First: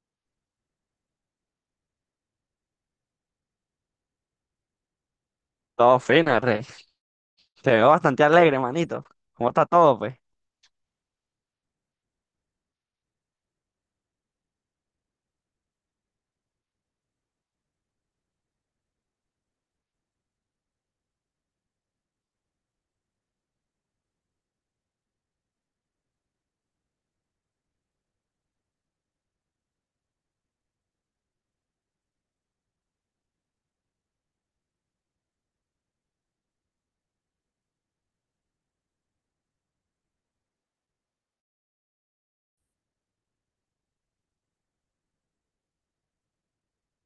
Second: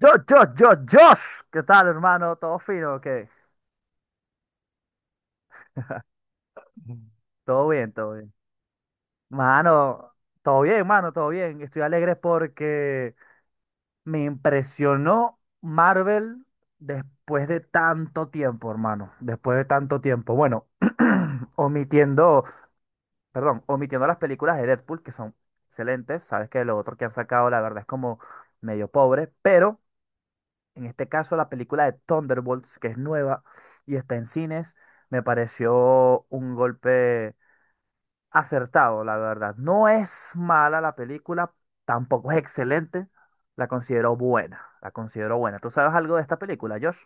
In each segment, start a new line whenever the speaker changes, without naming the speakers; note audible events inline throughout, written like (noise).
Yo, Josh, ¿qué tal, hermano? ¿Todo fino o qué?
Todo fino, rey.
Todo
Te veo
bien, todo
bastante
bien.
alegre, manito. ¿Cómo está todo,
Mano,
pues?
todo bien, mano, todo bien. Estoy alegre porque me impresionó Marvel después de tanto tiempo, hermano. Después de tanto tiempo. Bueno, (clears throat) omitiendo, perdón, omitiendo las películas de Deadpool, que son excelentes. Sabes que lo otro que han sacado, la verdad, es como medio pobre, pero en este caso, la película de Thunderbolts, que es nueva y está en cines, me pareció un golpe acertado, la verdad. No es mala la película, tampoco es excelente, la considero buena, la considero buena. ¿Tú sabes algo de esta película, Josh?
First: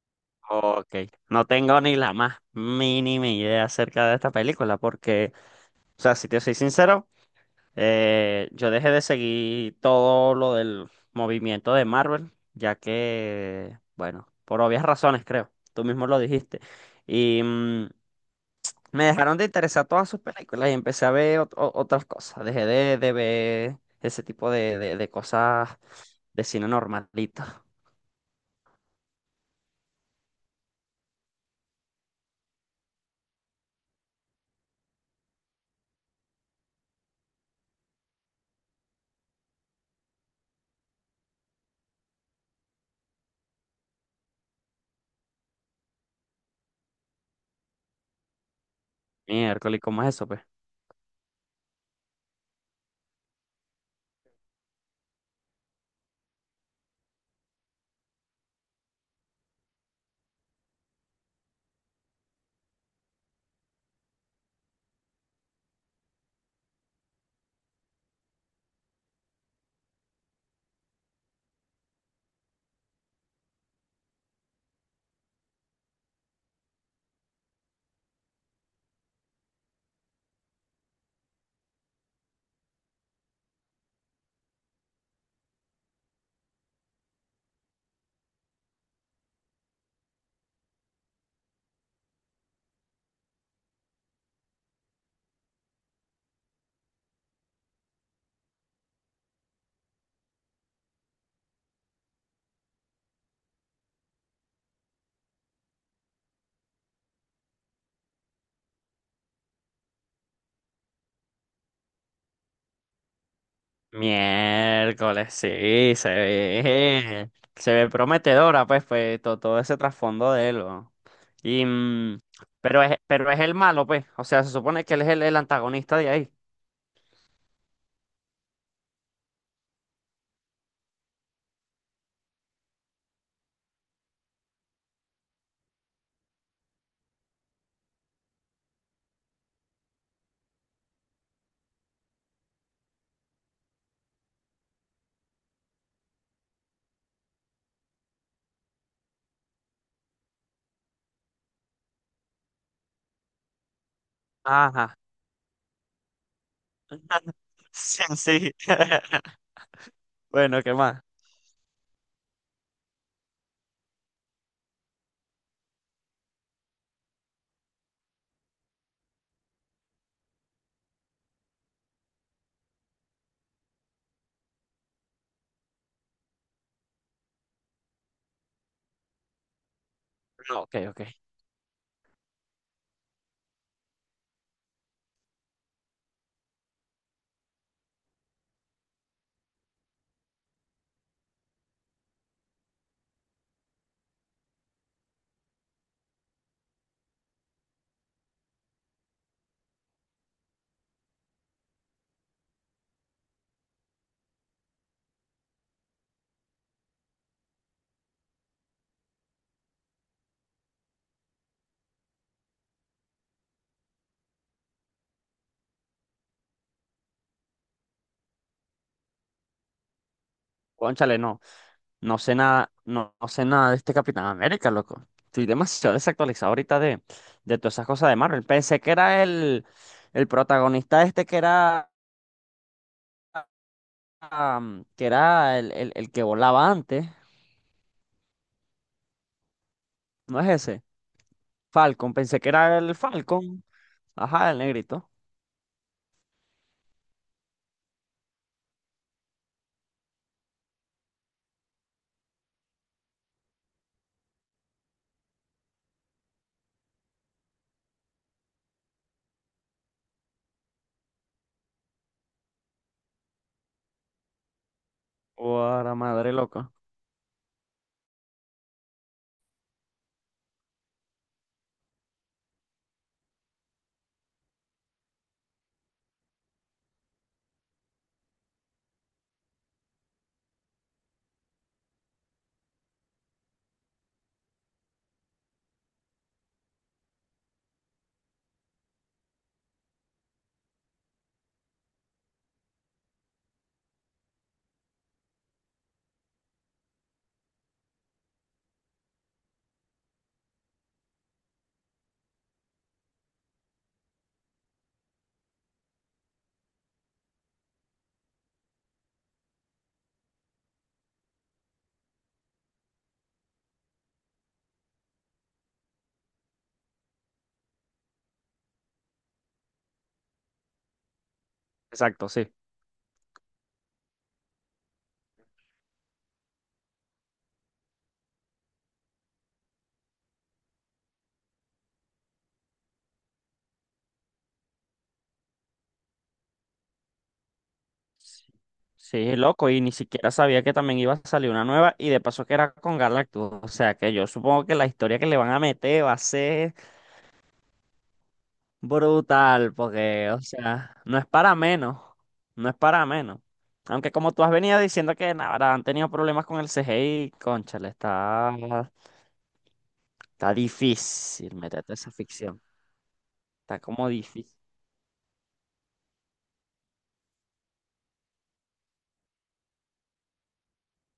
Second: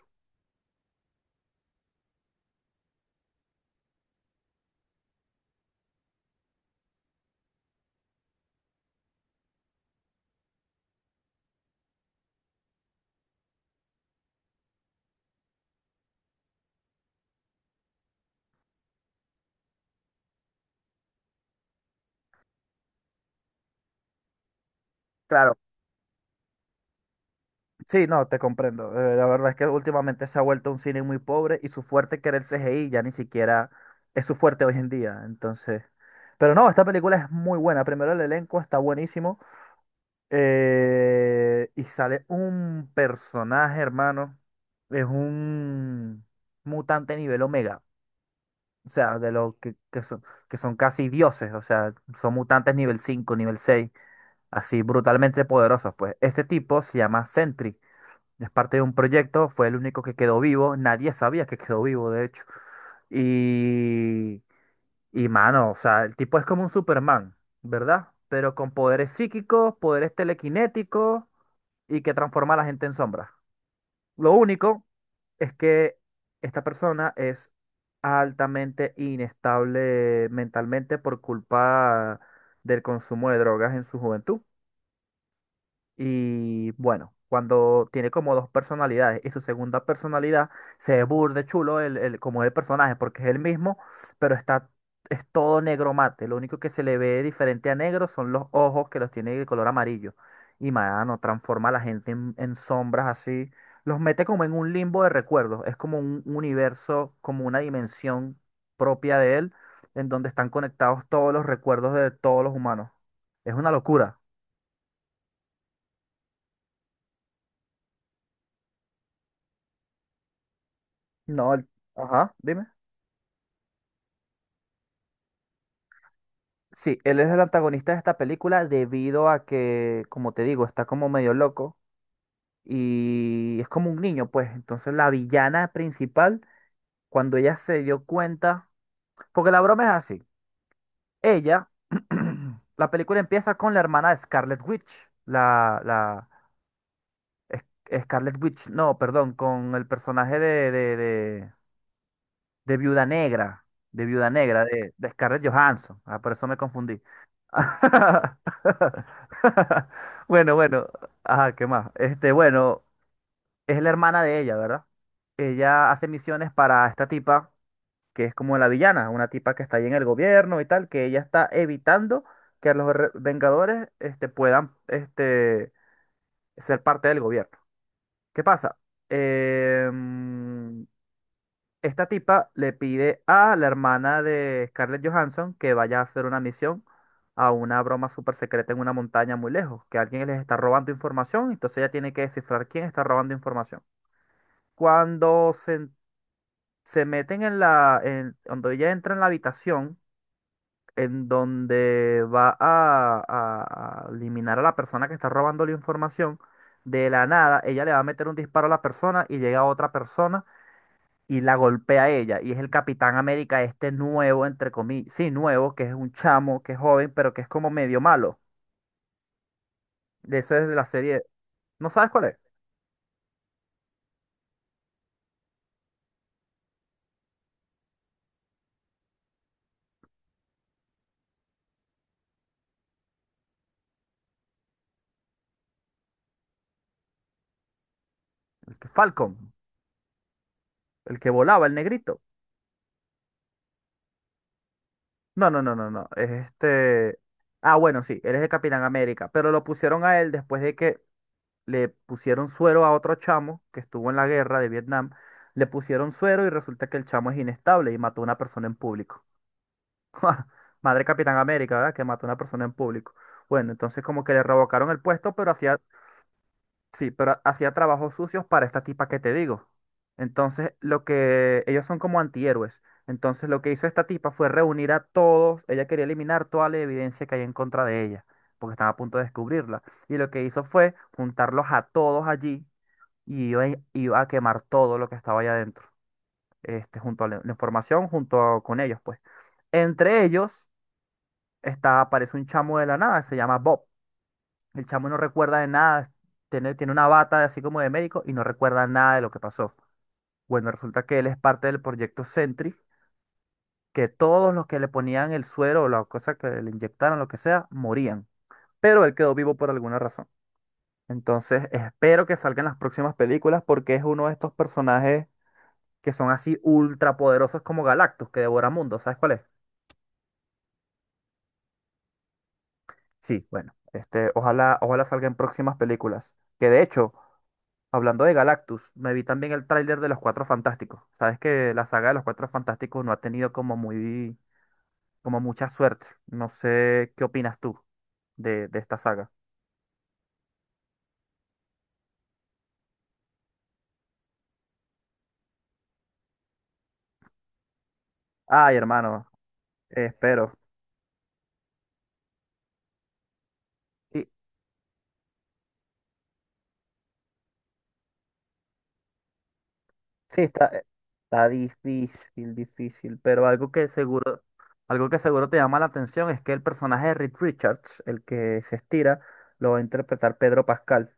Ok, no tengo ni la más mínima idea acerca de esta película, porque, o sea, si te soy sincero, yo dejé de seguir todo lo del movimiento de Marvel, ya que, bueno, por obvias razones, creo, tú mismo lo dijiste, y me dejaron de interesar todas sus películas y empecé a ver otras cosas, dejé de ver ese tipo de
Claro,
cosas de cine normalito.
sí, no, te comprendo. La verdad es que últimamente se ha vuelto un cine muy pobre y su fuerte que era el CGI ya ni siquiera es su fuerte hoy en día. Entonces, pero no, esta película es muy buena. Primero el elenco está buenísimo. Y sale un personaje, hermano. Es un mutante nivel Omega. O sea, de los
Miércoles, ¿cómo es eso, pues?
que son casi dioses. O sea, son mutantes nivel cinco, nivel seis. Así brutalmente poderosos, pues. Este tipo se llama Sentry. Es parte de un proyecto. Fue el único que quedó vivo. Nadie sabía que quedó vivo, de hecho. Y, y mano, o sea, el tipo es como un Superman, ¿verdad? Pero con poderes psíquicos, poderes telequinéticos, y que transforma a la gente en sombra. Lo único es que esta persona es altamente inestable mentalmente por culpa del consumo de drogas en su juventud. Y bueno, cuando tiene como dos personalidades y su segunda personalidad se ve burde chulo como el personaje, porque es el mismo, pero está, es todo negro mate. Lo único que se le ve diferente a negro son los ojos, que los tiene de color amarillo. Y mano, transforma a la gente en sombras así. Los mete como en un limbo de recuerdos. Es como un universo, como una dimensión propia de él, en donde están conectados todos los recuerdos de todos los humanos. Es una locura.
Miércoles, sí, se ve prometedora, pues, pues, todo, ese trasfondo de él, ¿no?
No,
Y,
el- ajá, dime.
pero es el malo, pues, o sea, se supone que él es el antagonista de ahí.
Sí, él es el antagonista de esta película debido a que, como te digo, está como medio loco y es como un niño, pues. Entonces la villana principal, cuando ella se dio cuenta, porque la broma es así, ella, (clears throat) la película empieza con la hermana de Scarlet Witch, es- Scarlet Witch, no, perdón, con el personaje de Viuda Negra, de Viuda Negra,
Ajá.
de Scarlett Johansson. Ah, por eso me confundí.
(laughs) Sí, sí.
(laughs)
(laughs)
Bueno,
Bueno, ¿qué
bueno,
más?
ajá, ¿qué más? Este, bueno, es la hermana de ella, ¿verdad? Ella hace misiones para esta tipa que es como la villana, una tipa que está ahí en el gobierno y tal, que ella está evitando que los Vengadores, este, puedan, este, ser parte del gobierno. ¿Qué pasa?
No, ok,
Em,
ok.
Esta tipa le pide a la hermana de Scarlett Johansson que vaya a hacer una misión a una broma súper secreta en una montaña muy lejos, que alguien les está robando información, entonces ella tiene que descifrar quién está robando información. Cuando se, en- se meten en cuando ella entra en la habitación en donde va a, a eliminar a la persona que está robando la información, de la nada ella le va a meter un disparo a la persona y llega otra persona y la golpea a ella. Y es el Capitán América este nuevo, entre comillas, sí, nuevo, que es un chamo, que es joven, pero que es como medio malo. De eso es de la
Cónchale,
serie.
no.
¿No sabes
No
cuál
sé
es?
nada, no, no sé nada de este Capitán América, loco. Estoy demasiado desactualizado ahorita de todas esas cosas de Marvel. Pensé que era el protagonista este que era, que era el que volaba antes.
El que Falcon,
¿No es ese?
el que volaba, el
Falcon.
negrito.
Pensé que era el Falcon. Ajá, el negrito.
No, no, no, no, no. Es este. Ah, bueno, sí, él es el Capitán América. Pero lo pusieron a él después de que le pusieron suero a otro chamo que estuvo en la guerra de Vietnam. Le pusieron suero y resulta que el chamo es inestable y mató a una persona en público. (laughs) Madre Capitán América, ¿verdad? Que mató a una persona en público. Bueno, entonces como que le revocaron el puesto, pero hacía,
Guara madre, loco.
sí, pero hacía trabajos sucios para esta tipa que te digo. Entonces, lo que ellos son como antihéroes. Entonces, lo que hizo esta tipa fue reunir a todos, ella quería eliminar toda la evidencia que hay en contra de ella, porque estaba a punto de descubrirla. Y lo que hizo fue juntarlos a todos allí y iba, iba a quemar todo lo que estaba allá adentro, este, junto a la información, junto con ellos, pues. Entre ellos está, aparece un chamo de la nada, se llama Bob. El chamo no recuerda de nada, tiene una bata así como de médico y no recuerda nada de lo que pasó. Bueno, resulta que él es parte del proyecto Sentry, que todos los que le ponían el suero o la cosa que le inyectaron, lo que sea, morían. Pero él quedó vivo por alguna razón. Entonces, espero que salgan las próximas películas porque es uno de estos personajes que son así ultra poderosos como Galactus, que devora mundos. ¿Sabes cuál es?
Exacto, sí.
Sí, bueno, este, ojalá, ojalá salgan próximas películas. Que de hecho, hablando de Galactus, me vi también el tráiler de Los Cuatro Fantásticos. Sabes que la saga de Los Cuatro Fantásticos no ha tenido como muy, como mucha suerte. No sé qué opinas tú
Sí,
de esta saga.
sí, loco. Y ni siquiera sabía que también iba a salir una nueva. Y de paso que era con Galactus. O sea que yo supongo que la historia que le van a meter va a ser
Ay, hermano,
brutal, porque, o
espero.
sea, no es para menos, no es para menos. Aunque
Sí,
como tú has venido diciendo que ahora han tenido problemas con el CGI, cónchale, está,
sí,
está
está, está
difícil meterte esa
difícil,
ficción.
difícil, pero
Está como difícil.
algo que seguro te llama la atención es que el personaje de Reed Richards, el que se estira, lo va a interpretar Pedro Pascal.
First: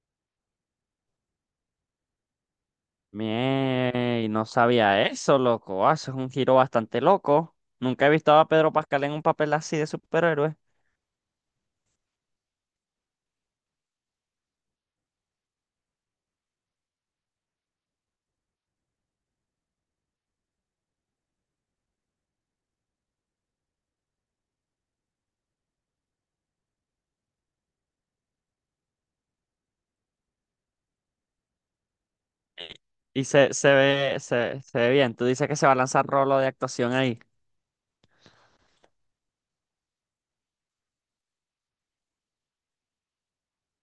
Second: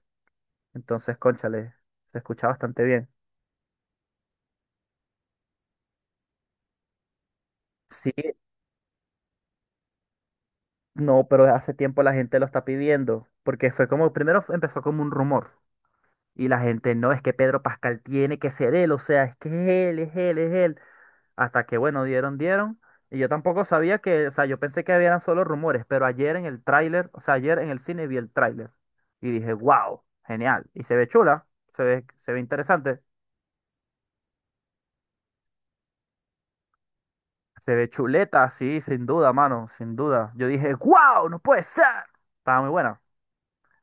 Entonces, cónchale, se escucha bastante bien.
Mie, no sabía eso, loco. Ah, eso es un giro bastante loco. Nunca he
Sí,
visto a Pedro Pascal en un papel así de superhéroe.
no, pero hace tiempo la gente lo está pidiendo, porque fue como, empezó como un rumor, y la gente, no, es que Pedro Pascal tiene que ser él, o sea, es que es él, es él, es él, hasta que bueno, dieron, y yo tampoco sabía que, o sea, yo pensé que eran solo rumores, pero ayer en el tráiler, o sea, ayer en el cine vi el tráiler, y dije, wow, genial, y se ve chula, se ve interesante,
Y se ve bien. Tú dices que se va a lanzar rolo de actuación ahí.
se ve chuleta, sí, sin duda, mano, sin duda, yo dije, wow, no puede ser, estaba muy buena.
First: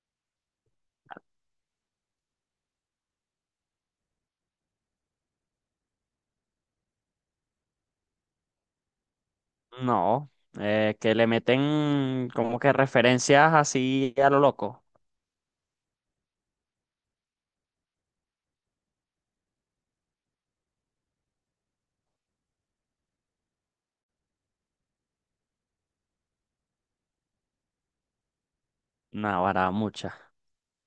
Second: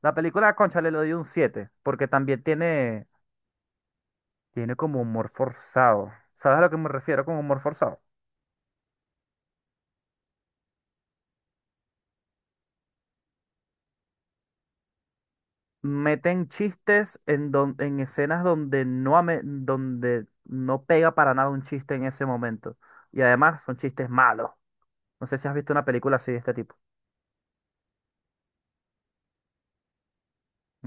La película, concha, le doy un 7 porque también tiene, tiene como humor forzado. ¿Sabes a lo que me refiero con humor forzado?
No, que le meten como que referencias así a lo loco.
Meten chistes en, en escenas donde no, donde no pega para nada un chiste en ese momento. Y además son chistes malos. No sé si has visto una película así de este tipo.
No, ahora muchas,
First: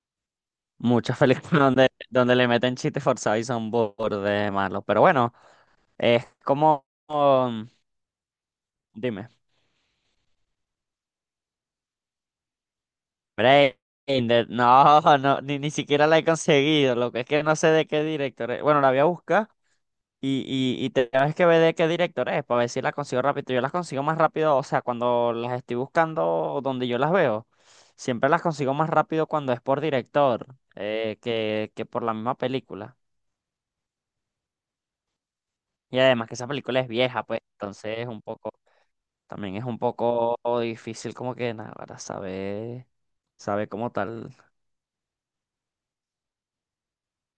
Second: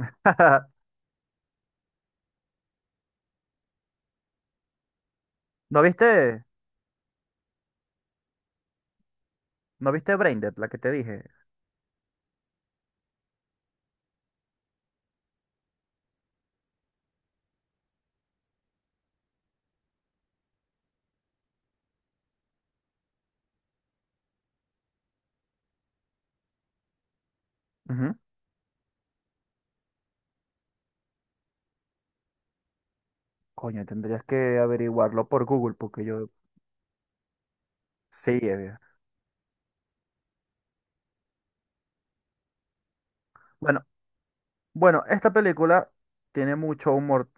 (laughs)
muchas películas (laughs) donde, donde le meten chistes forzados y son burde malos. Pero bueno,
¿No
es
viste,
como, dime,
no viste Braindead, la que te dije?
Braindead, (laughs) no, no, ni siquiera la he conseguido. Lo que es que no sé de qué director es. Bueno, la voy a buscar y, y te tienes que ver de qué director es para ver si las consigo rápido. Yo las consigo más rápido, o sea, cuando las estoy buscando o donde yo las veo,
Ujú.
siempre las consigo más rápido cuando es por director que por la misma película.
Coño, tendrías que averiguarlo por Google,
Y
porque yo...
además que esa película es vieja, pues, entonces es un
Sí,
poco, también es un poco difícil como que nada, para saber, saber
bueno,
cómo tal.
bueno, esta película tiene mucho humor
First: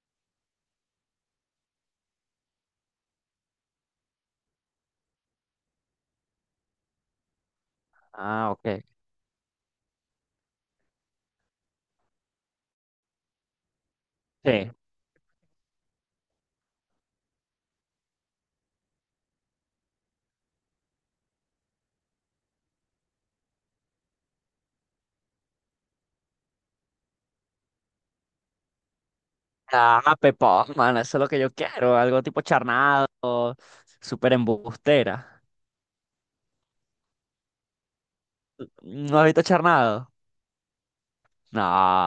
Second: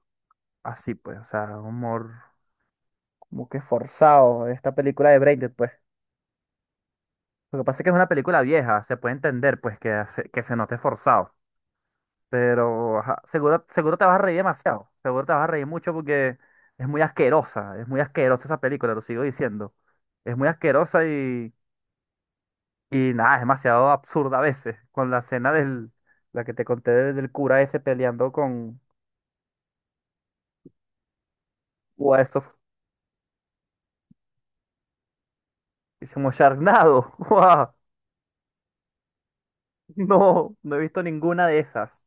así, pues, o sea, un humor como que forzado. Esta película de Braindead, pues. Lo que pasa es que es una película
Ah,
vieja,
ok.
se puede entender, pues, que se note forzado. Pero, ajá, seguro, seguro te vas a reír
Sí.
demasiado. Seguro te vas a reír mucho porque es muy asquerosa. Es muy asquerosa esa película, lo sigo diciendo. Es muy asquerosa y nada, es demasiado absurda a veces. Con la escena del, la que te conté del cura ese peleando con,
Ah, Pepón, mano, eso es lo que yo quiero,
o
algo tipo
eso,
charnado, súper embustera.
es como Sharknado. (laughs) ¡Guau!
¿No has visto charnado?
No, no he visto ninguna de
No,
esas.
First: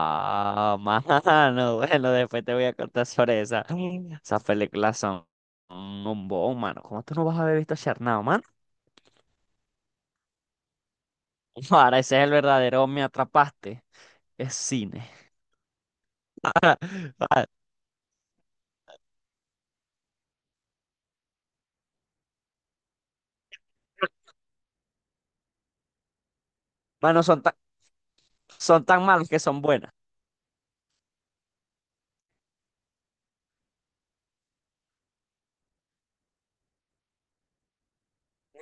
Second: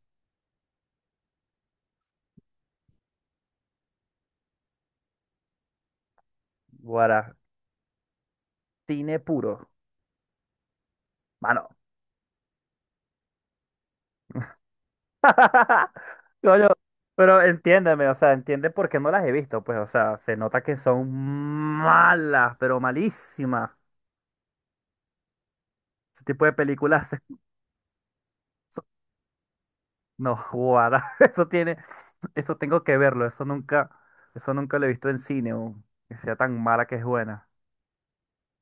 mano, (laughs) bueno, después te voy a contar sobre esa. Esas películas son un bombón, mano. ¿Cómo tú no
Guaratine
vas a haber visto Charnado, mano?
puro. Mano.
(laughs) Ahora ese es el verdadero Me Atrapaste. Es cine.
(laughs) Coño, pero
Ah,
entiéndeme, o sea, entiende por qué no las he visto, pues, o sea, se nota que son malas, pero malísimas. Ese tipo de películas,
mano,
(laughs) eso-
son tan malas que son buenas.
no, guara, (laughs) eso tengo que verlo, eso nunca lo he visto en cine, o que sea tan mala que es buena.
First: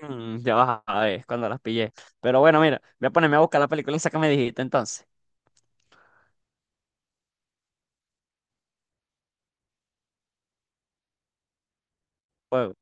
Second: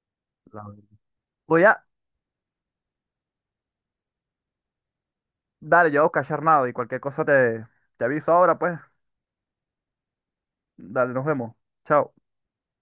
Mm, ya
La
vas
verdad.
a ver cuando las
Voy a,
pillé. Pero bueno, mira, voy a ponerme a buscar la película esa que me dijiste entonces.
dale, yo voy a buscar Sharknado y cualquier cosa te aviso ahora, pues, dale, nos vemos, chao.
Pues,